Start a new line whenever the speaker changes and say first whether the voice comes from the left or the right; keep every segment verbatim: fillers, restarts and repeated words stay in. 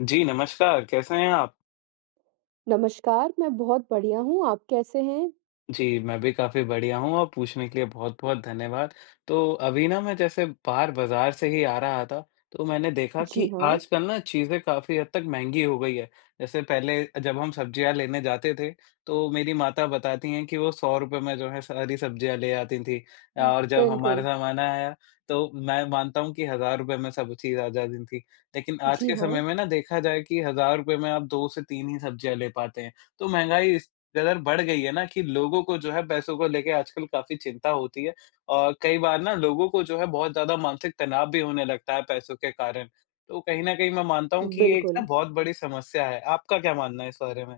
left: जी नमस्कार, कैसे हैं आप?
right: नमस्कार, मैं बहुत बढ़िया हूँ, आप कैसे हैं?
left: जी, मैं भी काफ़ी बढ़िया हूँ और पूछने के लिए बहुत-बहुत धन्यवाद। तो अभी ना मैं जैसे बाहर बाज़ार से ही आ रहा था, तो मैंने देखा
right: जी
left: कि
right: हाँ,
left: आजकल ना चीज़ें काफ़ी हद तक महँगी हो गई है। जैसे पहले जब हम सब्जियाँ लेने जाते थे, तो मेरी माता बताती हैं कि वो ₹सौ रुपये में जो है सारी सब्जियाँ ले आती थीं और जब हमारा
right: बिल्कुल।
left: ज़माना आया, तो मैं मानता हूँ कि ₹एक हज़ार रुपये में सब चीज़ आ जाती थी। लेकिन आज
right: जी
left: के समय
right: हाँ,
left: में ना देखा जाए कि ₹एक हज़ार रुपये में आप दो से तीन ही सब्जियाँ ले पाते हैं, तो महँगाई कदर बढ़ गई है ना कि लोगों को जो है पैसों को लेके आजकल काफ़ी चिंता होती है और कई बार ना लोगों को जो है बहुत ज़्यादा मानसिक तनाव भी होने लगता है पैसों के कारण। तो कहीं न कहीं मैं मानता हूँ कि ये एक
right: बिल्कुल।
left: ना बहुत बड़ी समस्या है। आपका क्या मानना है इस बारे में?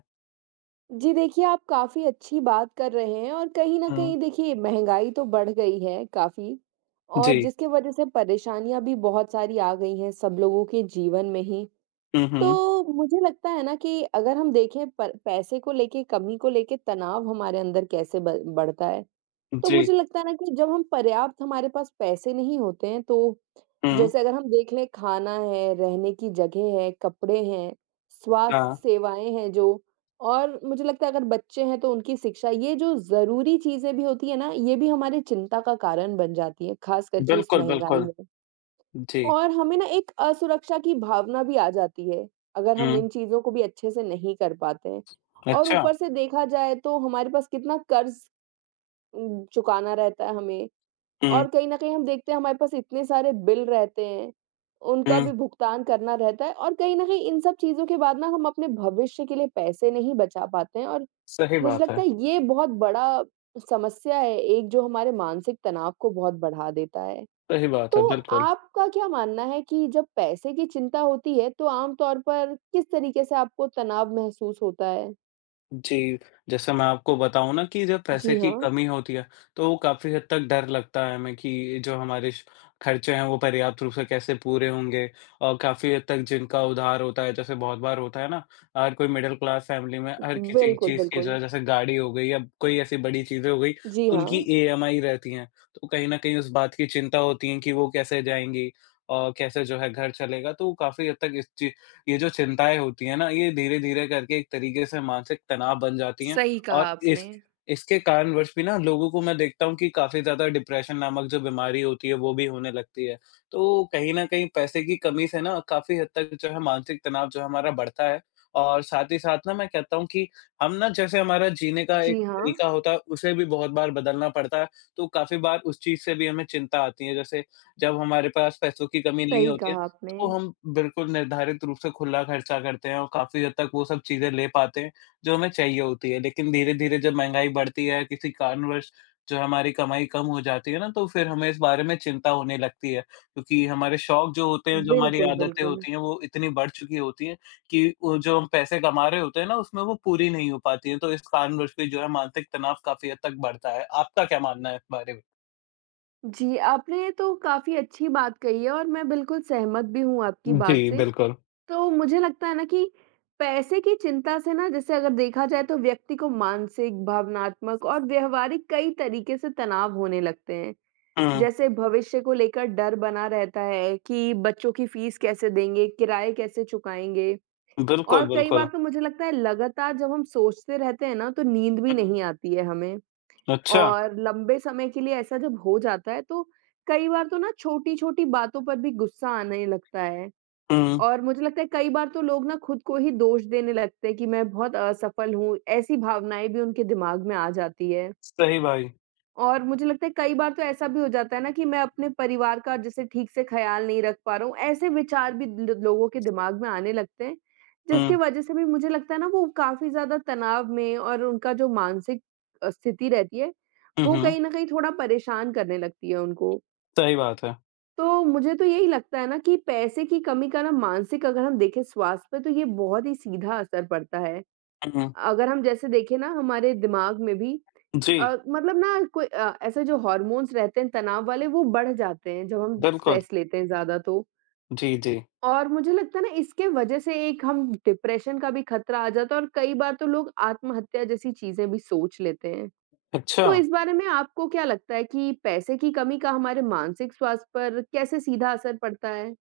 right: जी देखिए, आप काफ़ी अच्छी बात कर रहे हैं और कहीं न
left: हुँ,
right: कहीं देखिए महँगाई तो बढ़ गई है काफ़ी। और
left: जी।
right: जिसकी वज़ह से परेशानियाँ भी बहुत सारी आ गई हैं सब लोगों के जीवन में ही।
left: हुँ, हुँ।
right: तो मुझे लगता है ना कि अगर हम देखें प पैसे को लेके, कमी को लेके तनाव हमारे अंदर कैसे ब बढ़ता है? तो
left: जी।
right: मुझे लगता है ना कि जब हम पर्याप्त हमारे पास पैसे नहीं होते हैं तो
left: हुँ,
right: जैसे अगर हम देख लें, खाना है, रहने की जगह है, कपड़े हैं,
left: हाँ।
right: स्वास्थ्य सेवाएँ हैं जो और मुझे लगता है अगर बच्चे हैं तो उनकी शिक्षा, ये जो ज़रूरी चीज़ें भी होती है ना, ये भी हमारी चिंता का कारण बन जाती है, खास करके इस
left: बिल्कुल,
right: महँगाई
left: बिल्कुल।
right: में।
left: जी।
right: और हमें ना एक असुरक्षा की भावना भी आ जाती है, अगर हम इन
left: हुँ।
right: चीज़ों को भी अच्छे से नहीं कर पाते हैं। और
left: अच्छा।
right: ऊपर से देखा जाए तो हमारे पास कितना कर्ज़ उम, चुकाना रहता है हमें।
left: हुँ,
right: और कहीं न कहीं हम देखते हैं हमारे पास इतने सारे बिल रहते हैं, उनका
left: हुँ।
right: भी भुगतान करना रहता है और कहीं न कहीं इन सब चीज़ों के बाद ना हम अपने भविष्य के लिए पैसे नहीं बचा पाते हैं। और
left: सही
right: मुझे
left: बात
right: लगता
left: है।
right: है ये बहुत बड़ा समस्या है एक, जो हमारे मानसिक तनाव को बहुत बढ़ा देता है।
left: सही बात
right: तो
left: है, बिल्कुल।
right: आपका क्या मानना है कि जब पैसे की चिंता होती है तो आम तौर पर किस तरीके से आपको तनाव महसूस होता है?
left: जी, जैसे मैं आपको बताऊँ ना कि जब
right: जी
left: पैसे की
right: हाँ।
left: कमी होती है, तो काफ़ी हद तक डर लगता है हमें कि जो हमारे श खर्चे हैं, वो पर्याप्त रूप से कैसे पूरे होंगे और काफ़ी हद तक जिनका उधार होता है, जैसे बहुत बार होता है ना, हर कोई मिडल क्लास फैमिली में हर किसी
right: बिल्कुल,
left: चीज़ की जो
right: बिल्कुल।
left: है, जैसे गाड़ी हो गई या कोई ऐसी बड़ी चीज़ें हो गई,
right: जी
left: तो
right: हाँ।
left: उनकी ईएमआई रहती हैं। तो कहीं न कहीं उस बात की चिंता होती है कि वो कैसे जाएँगी और कैसे जो है घर चलेगा, तो काफ़ी हद तक इस चीज़ ये जो चिंताएँ होती हैं ना, ये धीरे-धीरे करके एक तरीके से मानसिक तनाव बन जाती हैं
right: सही कहा
left: और
right: आपने।
left: इस इसके कारणवश भी ना लोगों को मैं देखता हूँ कि काफ़ी ज़्यादा डिप्रेशन नामक जो बीमारी होती है, वो भी होने लगती है। तो कहीं न कहीं पैसे की कमी से ना काफ़ी हद तक जो है मानसिक तनाव जो है हमारा बढ़ता है और साथ ही साथ ना मैं कहता हूँ कि हम ना जैसे हमारा जीने का एक
right: जी हाँ।
left: तरीका होता है, उसे भी बहुत बार बदलना पड़ता है। तो काफ़ी बार उस चीज़ से भी हमें चिंता आती है। जैसे जब हमारे पास पैसों की कमी नहीं
right: सही
left: होती है
right: कहा आपने।
left: तो हम बिल्कुल निर्धारित रूप से खुला खर्चा करते हैं और काफ़ी हद तक वो सब चीज़ें ले पाते हैं, जो हमें चाहिए होती है। लेकिन धीरे-धीरे जब महँगाई बढ़ती है, किसी कारणवश जो हमारी कमाई कम हो जाती है ना, तो फिर हमें इस बारे में चिंता होने लगती है। क्योंकि हमारे शौक जो होते हैं, जो हमारी
right: बिल्कुल,
left: आदतें
right: बिल्कुल।
left: होती हैं, वो इतनी बढ़ चुकी होती हैं कि वो जो हम पैसे कमा रहे होते हैं ना, उसमें वो पूरी नहीं हो पाती हैं। तो इस कारणवश भी जो है मानसिक तनाव काफ़ी हद तक बढ़ता है। आपका क्या मानना है इस बारे में?
right: जी, आपने तो काफ़ी अच्छी बात कही है और मैं बिल्कुल सहमत भी हूँ आपकी बात
left: जी,
right: से।
left: बिल्कुल।
right: तो मुझे लगता है ना कि पैसे की चिंता से ना, जैसे अगर देखा जाए तो व्यक्ति को मानसिक, भावनात्मक और व्यावहारिक कई तरीके से तनाव होने लगते हैं।
left: हुँ।
right: जैसे भविष्य को लेकर डर बना रहता है कि बच्चों की फीस कैसे देंगे, किराए कैसे चुकाएँगे। और
left: बिल्कुल,
right: कई
left: बिल्कुल।
right: बार तो मुझे लगता है लगातार जब हम सोचते रहते हैं ना, तो नींद भी
left: हुँ।
right: नहीं आती है हमें।
left: अच्छा।
right: और लंबे समय के लिए ऐसा जब हो जाता है तो कई बार तो ना छोटी-छोटी बातों पर भी गुस्सा आने लगता है।
left: हुँ।
right: और मुझे लगता है कई बार तो लोग ना खुद को ही दोष देने लगते हैं कि मैं बहुत असफल हूँ, ऐसी भावनाएँ भी उनके दिमाग में आ जाती है।
left: सही भाई।
right: और मुझे लगता है कई बार तो ऐसा भी हो जाता है ना कि मैं अपने परिवार का जैसे ठीक से ख़्याल नहीं रख पा रहा हूँ, ऐसे विचार भी ल लोगों के दिमाग में आने लगते हैं, जिसकी
left: हुँ।
right: वज़ह से भी मुझे लगता है ना वो काफ़ी ज़्यादा तनाव में, और उनका जो मानसिक अ, स्थिति रहती है,
left: हुँ,
right: वो
left: हुँ।
right: कहीं न कहीं थोड़ा परेशान करने लगती है उनको।
left: सही बात है।
right: तो मुझे तो यही लगता है ना कि पैसे की कमी का ना मानसिक, अगर हम देखें स्वास्थ्य पे तो ये बहुत ही सीधा असर पड़ता है।
left: हुँ,
right: अगर हम जैसे देखें ना, हमारे दिमाग में भी
left: जी,
right: अ, मतलब ना कोई अ, ऐसे जो हॉर्मोन्स रहते हैं तनाव वाले, वो बढ़ जाते हैं जब हम
left: बिल्कुल।
right: स्ट्रेस लेते हैं ज़्यादा तो।
left: जी, जी।
right: और मुझे लगता है ना, इसके वजह से एक हम डिप्रेशन का भी खतरा आ जाता है और कई बार तो लोग आत्महत्या जैसी चीज़ें भी सोच लेते हैं।
left: अच्छा।
right: तो इस बारे में आपको क्या लगता है कि पैसे की कमी का हमारे मानसिक स्वास्थ्य पर कैसे सीधा असर पड़ता है?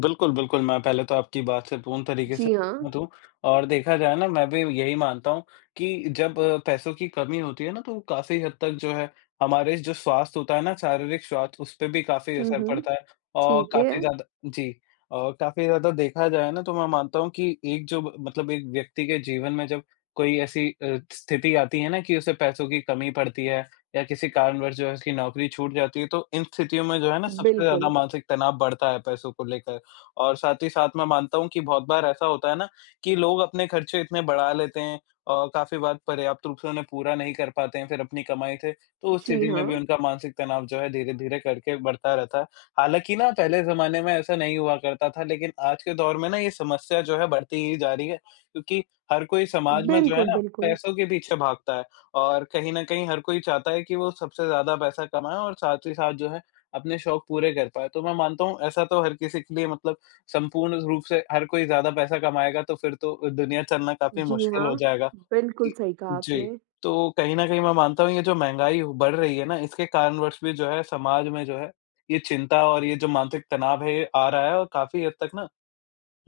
left: बिल्कुल, बिल्कुल। मैं पहले तो आपकी बात से पूर्ण तरीके से
right: जी हाँ।
left: सहमत हूँ और देखा जाए ना मैं भी यही मानता हूँ कि जब अ, पैसों की कमी होती है ना तो काफ़ी हद तक जो है हमारे जो स्वास्थ्य होता है ना शारीरिक स्वास्थ्य उस पे भी काफ़ी
right: हुँ,
left: असर
right: हुँ।
left: पड़ता है और
right: ठीक है।
left: काफ़ी ज़्यादा जी। और काफ़ी ज़्यादा देखा जाए ना तो मैं मानता हूँ कि एक जो ब- मतलब एक व्यक्ति के जीवन में जब कोई ऐसी अ, स्थिति आती है ना कि उसे पैसों की कमी पड़ती है या किसी कारणवश जो है उसकी नौकरी छूट जाती है तो इन स्थितियों में जो है ना सबसे ज़्यादा
right: बिल्कुल।
left: मानसिक तनाव बढ़ता है पैसों को लेकर। और साथ ही साथ मैं मानता हूँ कि बहुत बार ऐसा होता है ना कि लोग अपने खर्चे इतने बढ़ा लेते हैं और काफ़ी बार पर्याप्त रूप से उन्हें पूरा नहीं कर पाते हैं फिर अपनी कमाई से, तो उस
right: जी
left: स्थिति
right: हाँ।
left: में भी उनका मानसिक तनाव जो है धीरे-धीरे करके बढ़ता रहता है। हालाँकि ना पहले ज़माने में ऐसा नहीं हुआ करता था लेकिन आज के दौर में ना ये समस्या जो है बढ़ती ही जा रही है क्योंकि हर कोई समाज में जो है
right: बिल्कुल,
left: ना
right: बिल्कुल।
left: पैसों के पीछे भागता है और कहीं न कहीं हर कोई चाहता है कि वो सबसे ज़्यादा पैसा कमाए और साथ ही साथ जो है अपने शौक पूरे कर पाए। तो मैं मानता हूँ ऐसा तो हर किसी के लिए मतलब संपूर्ण रूप से हर कोई ज़्यादा पैसा कमाएगा तो फिर तो दुनिया चलना काफ़ी
right: जी
left: मुश्किल
right: हाँ,
left: हो जाएगा
right: बिल्कुल
left: कि
right: सही कहा
left: जी,
right: आपने।
left: तो कहीं न कहीं मैं मानता हूँ ये जो महँगाई बढ़ रही है ना इसके कारणवश भी जो है समाज में जो है ये चिंता और ये जो मानसिक तनाव है ये आ रहा है और काफ़ी हद तक ना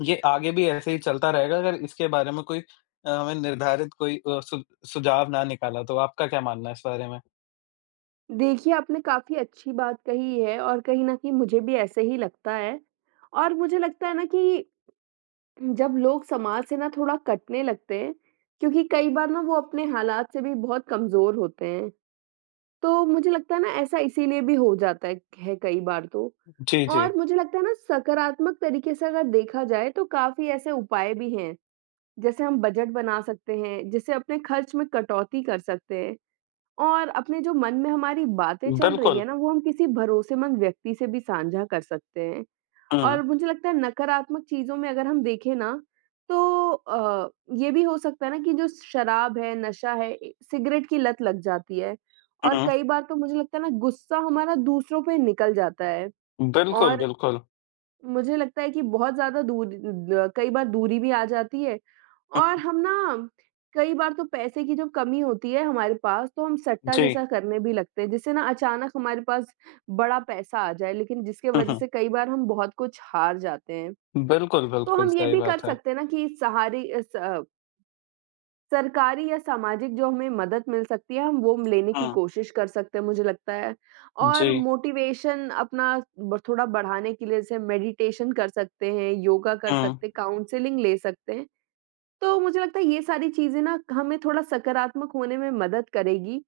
left: ये आगे भी ऐसे ही चलता रहेगा अगर इसके बारे में कोई अ, हमें निर्धारित कोई अ, सु सुझाव ना निकाला तो आपका क्या मानना है इस बारे में?
right: देखिए, आपने काफ़ी अच्छी बात कही है और कहीं न कहीं मुझे भी ऐसे ही लगता है। और मुझे लगता है ना कि जब लोग समाज से ना थोड़ा कटने लगते हैं, क्योंकि कई बार ना वो अपने हालात से भी बहुत कमज़ोर होते हैं, तो मुझे लगता है ना ऐसा इसीलिए भी हो जाता है है कई बार तो।
left: जी, जी।
right: और मुझे लगता है ना, सकारात्मक तरीके से अगर देखा जाए तो काफ़ी ऐसे उपाय भी हैं, जैसे हम बजट बना सकते हैं, जिससे अपने खर्च में कटौती कर सकते हैं। और अपने जो मन में हमारी बातें चल रही
left: बिल्कुल।
right: है ना, वो हम किसी भरोसेमंद व्यक्ति से भी साझा कर सकते हैं। और
left: हुँ,
right: मुझे लगता है नकारात्मक चीज़ों में अगर हम देखें ना, तो अ, ये भी हो सकता है ना कि जो शराब है, नशा है, ए सिगरेट की लत लग जाती है। और
left: हुँ।
right: कई बार तो मुझे लगता है ना, गुस्सा हमारा दूसरों पे निकल जाता है।
left: बिल्कुल,
right: और
left: बिल्कुल।
right: मुझे लगता है कि बहुत ज़्यादा दूर द कई बार दूरी भी आ जाती है। और
left: हुँ,
right: हम ना, कई बार तो पैसे की जब कमी होती है हमारे पास, तो हम सट्टा
left: जी।
right: जैसा करने भी लगते हैं, जिससे ना अचानक हमारे पास बड़ा पैसा आ जाए, लेकिन जिसके
left: हुँ,
right: वज़ह
left: हुँ।
right: से कई बार हम बहुत कुछ हार जाते हैं।
left: बिल्कुल,
right: तो
left: बिल्कुल,
right: हम ये
left: सही
right: भी कर
left: बात है।
right: सकते हैं ना कि सहारे अ, स सरकारी या सामाजिक जो हमें मदद मिल सकती है, हम वो लेने की
left: हाँ।
right: कोशिश कर सकते हैं, मुझे लगता है।
left: जी।
right: और मोटिवेशन अपना ब थोड़ा बढ़ाने के लिए जैसे मेडिटेशन कर सकते हैं, योगा कर
left: हाँ।
right: सकते हैं, काउंसलिंग ले सकते हैं। तो मुझे लगता है ये सारी चीज़ें ना हमें थोड़ा सकारात्मक होने में मदद करेगी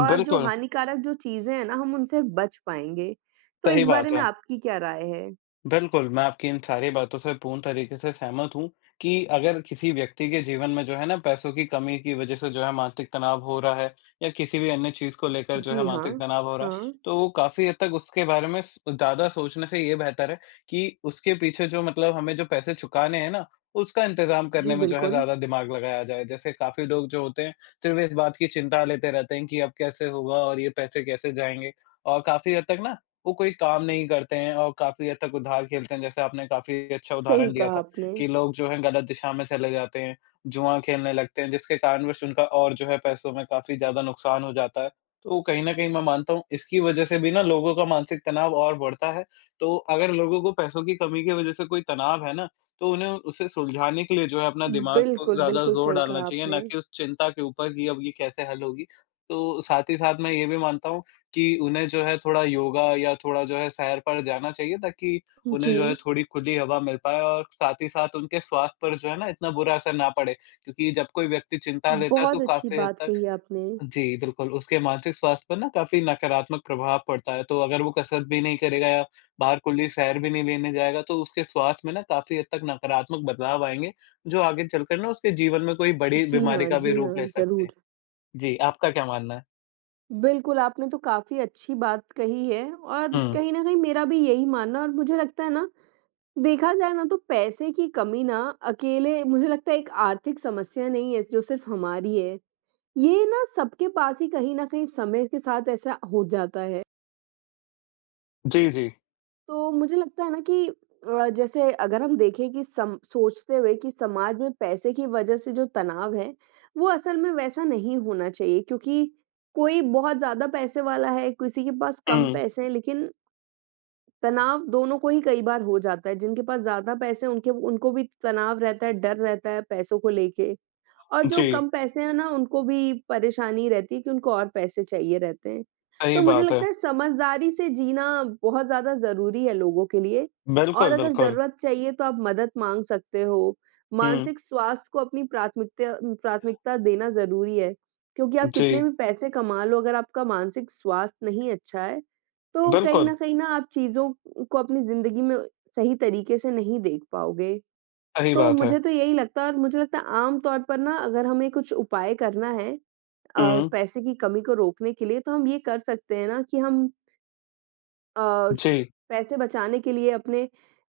right: और जो
left: बिल्कुल,
right: हानिकारक जो चीज़ें हैं ना, हम उनसे बच पाएँगे। तो
left: सही
right: इस बारे
left: बात
right: में
left: है।
right: आपकी क्या राय है?
left: बिल्कुल, मैं आपकी इन सारी बातों से पूर्ण तरीके से सहमत हूँ कि अगर किसी व्यक्ति के जीवन में जो है ना पैसों की कमी की वजह से जो है मानसिक तनाव हो रहा है या किसी भी अन्य चीज़ को लेकर जो है
right: जी हाँ।
left: मानसिक तनाव हो रहा है,
right: हाँ।
left: तो वो काफ़ी हद तक उसके बारे में स ज़्यादा सोचने से ये बेहतर है कि उसके पीछे जो मतलब हमें जो पैसे चुकाने हैं ना, उसका इंतज़ाम
right: जी,
left: करने में जो है
right: बिल्कुल।
left: ज़्यादा दिमाग लगाया जाए। जैसे काफ़ी लोग जो होते हैं, सिर्फ़ इस बात की चिंता लेते रहते हैं कि अब कैसे होगा और ये पैसे कैसे जाएँगे और काफ़ी हद तक ना वो कोई काम नहीं करते हैं और काफ़ी हद तक उधार खेलते हैं। जैसे आपने काफ़ी अच्छा
right: सही
left: उदाहरण दिया
right: कहा
left: था
right: आपने।
left: कि लोग जो हैं गलत दिशा में चले जाते हैं, जुआ खेलने लगते हैं, जिसके कारणवश उनका और जो है पैसों में काफ़ी ज़्यादा नुकसान हो जाता है। तो कहीं न कहीं मैं मानता हूँ इसकी वज़ह से भी ना लोगों का मानसिक तनाव और बढ़ता है। तो अगर लोगों को पैसों की कमी की वज़ह से कोई तनाव है ना, तो उन्हें उसे सुलझाने के लिए जो है अपना दिमाग को
right: बिल्कुल,
left: ज़्यादा
right: बिल्कुल
left: ज़ोर
right: सही
left: डालना
right: कहा
left: चाहिए, ना
right: आपने।
left: कि उस चिंता के ऊपर कि अब ये कैसे हल होगी। तो साथ ही साथ मैं ये भी मानता हूँ कि उन्हें जो है थोड़ा योगा या थोड़ा जो है सैर पर जाना चाहिए ताकि उन्हें
right: जी,
left: जो है थोड़ी खुली हवा मिल पाए और साथ ही साथ उनके स्वास्थ्य पर जो है ना इतना बुरा असर ना पड़े। क्योंकि जब कोई व्यक्ति चिंता लेता है
right: बहुत
left: तो
right: अच्छी
left: काफ़ी हद
right: बात
left: तक
right: कही आपने।
left: जी, बिल्कुल उसके मानसिक स्वास्थ्य पर ना काफ़ी नकारात्मक प्रभाव पड़ता है। तो अगर वो कसरत भी नहीं करेगा या बाहर खुली सैर भी नहीं लेने जाएगा तो उसके स्वास्थ्य में ना काफ़ी हद तक नकारात्मक बदलाव आएँगे, जो आगे चलकर ना उसके जीवन में कोई बड़ी
right: जी
left: बीमारी
right: हाँ,
left: का भी
right: जी
left: रूप
right: हाँ,
left: ले सकते हैं।
right: ज़रूर।
left: जी, आपका क्या मानना है?
right: बिल्कुल, आपने तो काफ़ी अच्छी बात कही है और
left: हुँ।
right: कहीं न कहीं मेरा भी यही मानना, और मुझे लगता है ना, देखा जाए ना तो पैसे की कमी ना अकेले मुझे लगता है एक आर्थिक समस्या नहीं है जो सिर्फ़ हमारी है। ये ना सबके पास ही कहीं न कहीं समय के साथ ऐसा हो जाता है।
left: जी, जी।
right: तो मुझे लगता है ना कि अ, जैसे अगर हम देखें कि सम सोचते हुए कि समाज में पैसे की वजह से जो तनाव है, वो असल में वैसा नहीं होना चाहिए, क्योंकि कोई बहुत ज़्यादा पैसे वाला है, किसी के पास कम
left: हुँ,
right: पैसे हैं, लेकिन तनाव दोनों को ही कई बार हो जाता है। जिनके पास ज़्यादा पैसे हैं, उनके उनको भी तनाव रहता है, डर रहता है पैसों को लेके। और जो
left: जी।
right: कम पैसे हैं ना, उनको भी परेशानी रहती है कि उनको और पैसे चाहिए रहते हैं।
left: सही
right: तो मुझे
left: बात है।
right: लगता है समझदारी से जीना बहुत ज़्यादा ज़रूरी है लोगों के लिए। और
left: बिल्कुल,
right: अगर
left: बिल्कुल।
right: ज़रूरत चाहिए तो आप मदद माँग सकते हो।
left: हुँ,
right: मानसिक स्वास्थ्य को अपनी प्राथमिकता प्राथमिकता देना ज़रूरी है, क्योंकि आप कितने
left: जी,
right: भी पैसे कमा लो, अगर आपका मानसिक स्वास्थ्य नहीं अच्छा है, तो कहीं
left: बिल्कुल,
right: न कहीं ना आप चीज़ों को अपनी ज़िंदगी में सही तरीके से नहीं देख पाओगे।
left: सही
right: तो
left: बात है।
right: मुझे तो यही लगता है। और मुझे लगता है आम तौर पर ना, अगर हमें कुछ उपाय करना है अ,
left: हुँ,
right: पैसे की कमी को रोकने के लिए, तो हम ये कर सकते हैं ना कि हम अ,
left: जी,
right: पैसे बचाने के लिए अपने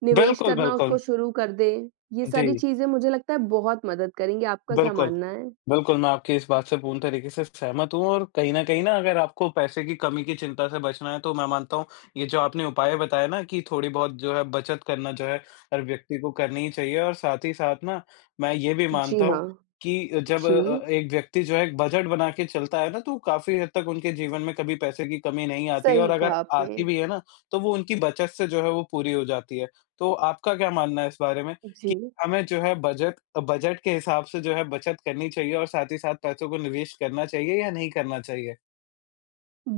right: निवेश
left: बिल्कुल,
right: करना
left: बिल्कुल।
right: उसको शुरू कर दें। ये सारी
left: जी,
right: चीज़ें मुझे लगता है बहुत मदद करेंगी। आपका क्या
left: बिल्कुल।
right: मानना है?
left: बिल्कुल, मैं आपकी इस बात से पूर्ण तरीके से सहमत हूँ और कहीं न कहीं ना अगर आपको पैसे की कमी की चिंता से बचना है, तो मैं मानता हूँ ये जो आपने उपाय बताए ना कि थोड़ी-बहुत जो है बचत करना जो है हर व्यक्ति को करनी ही चाहिए और साथ ही साथ ना मैं ये भी
right: जी
left: मानता
right: हाँ।
left: हूँ कि जब
right: जी,
left: अ, एक व्यक्ति जो है एक बजट बना के चलता है ना, तो काफ़ी हद तक उनके जीवन में कभी पैसे की कमी नहीं आती है और
right: सही
left: अगर
right: कहा आपने।
left: आती भी है ना, तो वो उनकी बचत से जो है वो पूरी हो जाती है। तो आपका क्या मानना है इस बारे में?
right: जी।
left: हमें जो है बजट बजट के हिसाब से जो है बचत करनी चाहिए और साथ ही साथ पैसों को निवेश करना चाहिए या नहीं करना चाहिए?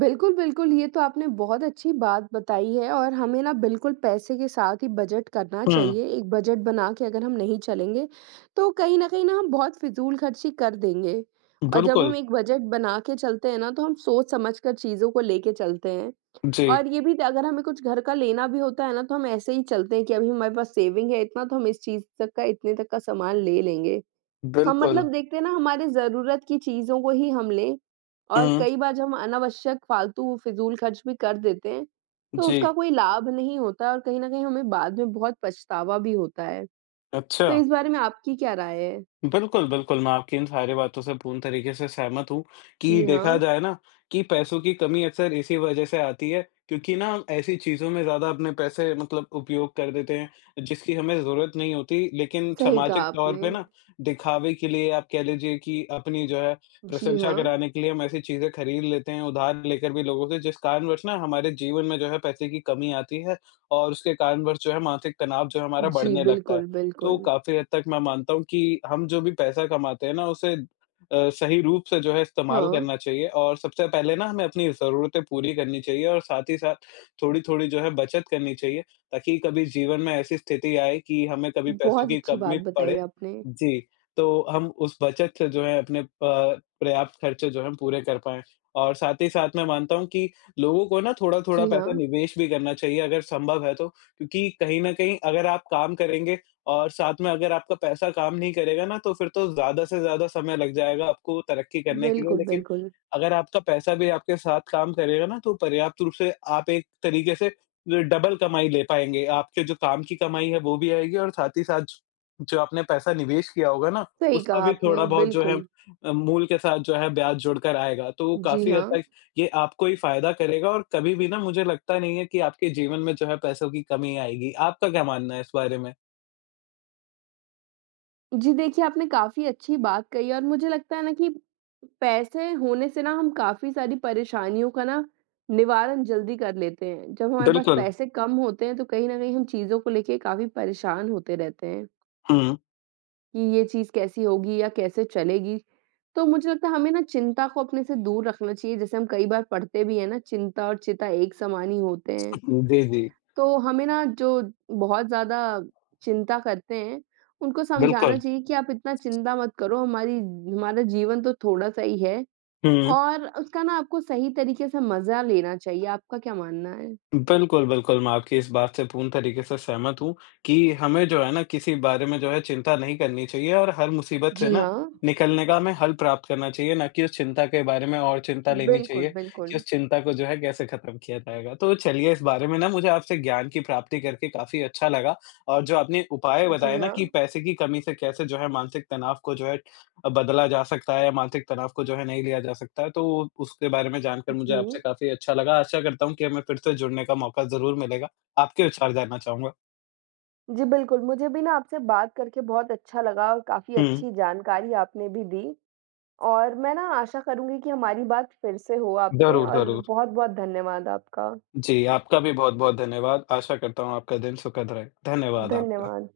right: बिल्कुल, बिल्कुल, ये तो आपने बहुत अच्छी बात बताई है और हमें ना बिल्कुल पैसे के साथ ही बजट करना
left: हुँ,
right: चाहिए। एक बजट बना के अगर हम नहीं चलेंगे, तो कहीं न कहीं ना हम बहुत फिज़ूल खर्ची कर देंगे। और जब हम
left: बिल्कुल।
right: एक बजट बना के चलते हैं ना, तो हम सोच-समझ कर चीज़ों को लेके चलते हैं।
left: जी,
right: और ये भी, अगर हमें कुछ घर का लेना भी होता है ना, तो हम ऐसे ही चलते हैं कि अभी हमारे पास सेविंग है इतना, तो हम इस चीज़ तक का, इतने तक का सामान ले लेंगे। हम
left: बिल्कुल।
right: मतलब देखते हैं ना हमारे ज़रूरत की चीज़ों को ही हम लें। और
left: हुँ,
right: कई बार जब हम अनावश्यक फालतू फ़िज़ूल खर्च भी कर देते हैं, तो उसका
left: जी,
right: कोई लाभ नहीं होता है और कहीं न कहीं हमें बाद में बहुत पछतावा भी होता है।
left: अच्छा।
right: तो इस बारे में आपकी क्या राय है?
left: बिल्कुल, बिल्कुल, मैं आपकी इन सारी बातों से पूर्ण तरीके से सहमत हूँ कि
right: जी
left: देखा
right: हाँ,
left: जाए ना कि पैसों की कमी अक्सर इसी वजह से आती है क्योंकि ना हम ऐसी चीज़ों में ज़्यादा अपने पैसे मतलब उपयोग कर देते हैं जिसकी हमें ज़रूरत नहीं होती। लेकिन
right: सही कहा
left: सामाजिक तौर
right: आपने।
left: पे ना दिखावे के लिए आप कह लीजिए कि अपनी जो है
right: जी
left: प्रशंसा
right: हाँ।
left: कराने के लिए हम ऐसी चीज़ें खरीद लेते हैं, उधार लेकर भी लोगों से जिस कारणवश ना हमारे जीवन में जो है पैसे की कमी आती है और उसके कारणवश जो है मानसिक तनाव जो है हमारा
right: जी,
left: बढ़ने लगता है।
right: बिल्कुल,
left: तो
right: बिल्कुल।
left: काफ़ी हद तक मैं मानता हूँ कि हम जो भी पैसा कमाते हैं ना, उसे अ, सही रूप से जो है इस्तेमाल
right: हाँ,
left: करना चाहिए और सबसे पहले ना हमें अपनी ज़रूरतें पूरी करनी चाहिए और साथ ही साथ थोड़ी-थोड़ी जो है बचत करनी चाहिए, ताकि कभी जीवन में ऐसी स्थिति आए कि हमें कभी पैसों
right: बहुत
left: की
right: अच्छी बात
left: कमी
right: बताई
left: पड़े।
right: आपने।
left: जी, तो हम उस बचत से जो है अपने अ, पर्याप्त खर्चे जो हैं पूरे कर पाएँ। और साथ ही साथ मैं मानता हूँ कि लोगों को ना थोड़ा-थोड़ा
right: जी हाँ,
left: पैसा निवेश भी करना चाहिए अगर संभव है तो, क्योंकि कहीं न कहीं अगर आप काम करेंगे और साथ में अगर आपका पैसा काम नहीं करेगा ना, तो फिर तो ज़्यादा से ज़्यादा समय लग जाएगा आपको तरक्की करने के लिए।
right: बिल्कुल,
left: लेकिन
right: बिल्कुल।
left: अगर आपका पैसा भी आपके साथ काम करेगा ना, तो पर्याप्त रूप से आप एक तरीके से अ, डबल कमाई ले पाएँगे। आपके जो काम की कमाई है, वो भी आएगी और साथ ही साथ जो आपने पैसा निवेश किया होगा ना,
right: सही
left: उसका
right: कहा
left: भी
right: आपने,
left: थोड़ा बहुत जो है
right: बिल्कुल।
left: अ, मूल के साथ जो है ब्याज जुड़कर आएगा। तो
right: जी
left: काफ़ी
right: हाँ।
left: हद तक ये आपको ही फ़ायदा करेगा और कभी भी ना मुझे लगता नहीं है कि आपके जीवन में जो है पैसों की कमी आएगी। आपका क्या मानना है इस बारे में?
right: जी, देखिए आपने काफ़ी अच्छी बात कही, और मुझे लगता है ना कि पैसे होने से ना हम काफ़ी सारी परेशानियों का ना निवारण जल्दी कर लेते हैं। जब हमारे पास
left: बिल्कुल।
right: पैसे कम होते हैं तो कहीं न कहीं हम चीज़ों को लेके काफ़ी परेशान होते रहते हैं,
left: हुँ,
right: कि ये चीज़ कैसी होगी या कैसे चलेगी। तो मुझे लगता है हमें ना चिंता को अपने से दूर रखना चाहिए, जैसे हम कई बार पढ़ते भी हैं ना, चिंता और चिता एक समान ही होते हैं।
left: जी, जी,
right: तो हमें ना जो बहुत ज़्यादा चिंता करते हैं, उनको समझाना
left: बिल्कुल।
right: चाहिए कि आप इतना चिंता मत करो, हमारी हमारा जीवन तो थोड़ा-सा ही है
left: हुँ,
right: और उसका ना आपको सही तरीके से मज़ा लेना चाहिए। आपका क्या मानना है?
left: बिल्कुल, बिल्कुल, मैं आपकी इस बात से पूर्ण तरीके से सहमत हूँ कि हमें जो है ना किसी बारे में जो है चिंता नहीं करनी चाहिए और हर मुसीबत से
right: जी
left: ना
right: हाँ।
left: निकलने का हमें हल प्राप्त करना चाहिए, ना कि उस चिंता के बारे में और चिंता लेनी
right: बिल्कुल,
left: चाहिए कि
right: बिल्कुल।
left: उस चिंता को जो है कैसे खत्म किया जाएगा। तो चलिए इस बारे में ना मुझे आपसे ज्ञान की प्राप्ति करके काफ़ी अच्छा लगा और जो आपने उपाय
right: जी
left: बताए ना कि
right: हाँ।
left: पैसे की कमी से कैसे जो है मानसिक तनाव को जो है बदला जा सकता है या मानसिक तनाव को जो है नहीं लिया जा सकता है, तो उसके बारे में जानकर मुझे
right: जी।
left: आपसे काफ़ी अच्छा लगा। आशा करता हूँ कि हमें फिर से जुड़ने का मौका ज़रूर मिलेगा। आपके विचार जानना चाहूँगा।
right: जी, बिल्कुल, मुझे भी ना आपसे बात करके बहुत अच्छा लगा और काफ़ी
left: हुँ।
right: अच्छी जानकारी आपने भी दी। और मैं ना आशा करूँगी कि हमारी बात फिर से हो आपसे,
left: ज़रूर,
right: और
left: ज़रूर।
right: बहुत-बहुत धन्यवाद आपका।
left: जी, आपका भी बहुत-बहुत धन्यवाद। आशा करता हूँ आपका दिन सुखद रहे। धन्यवाद आपका।
right: धन्यवाद।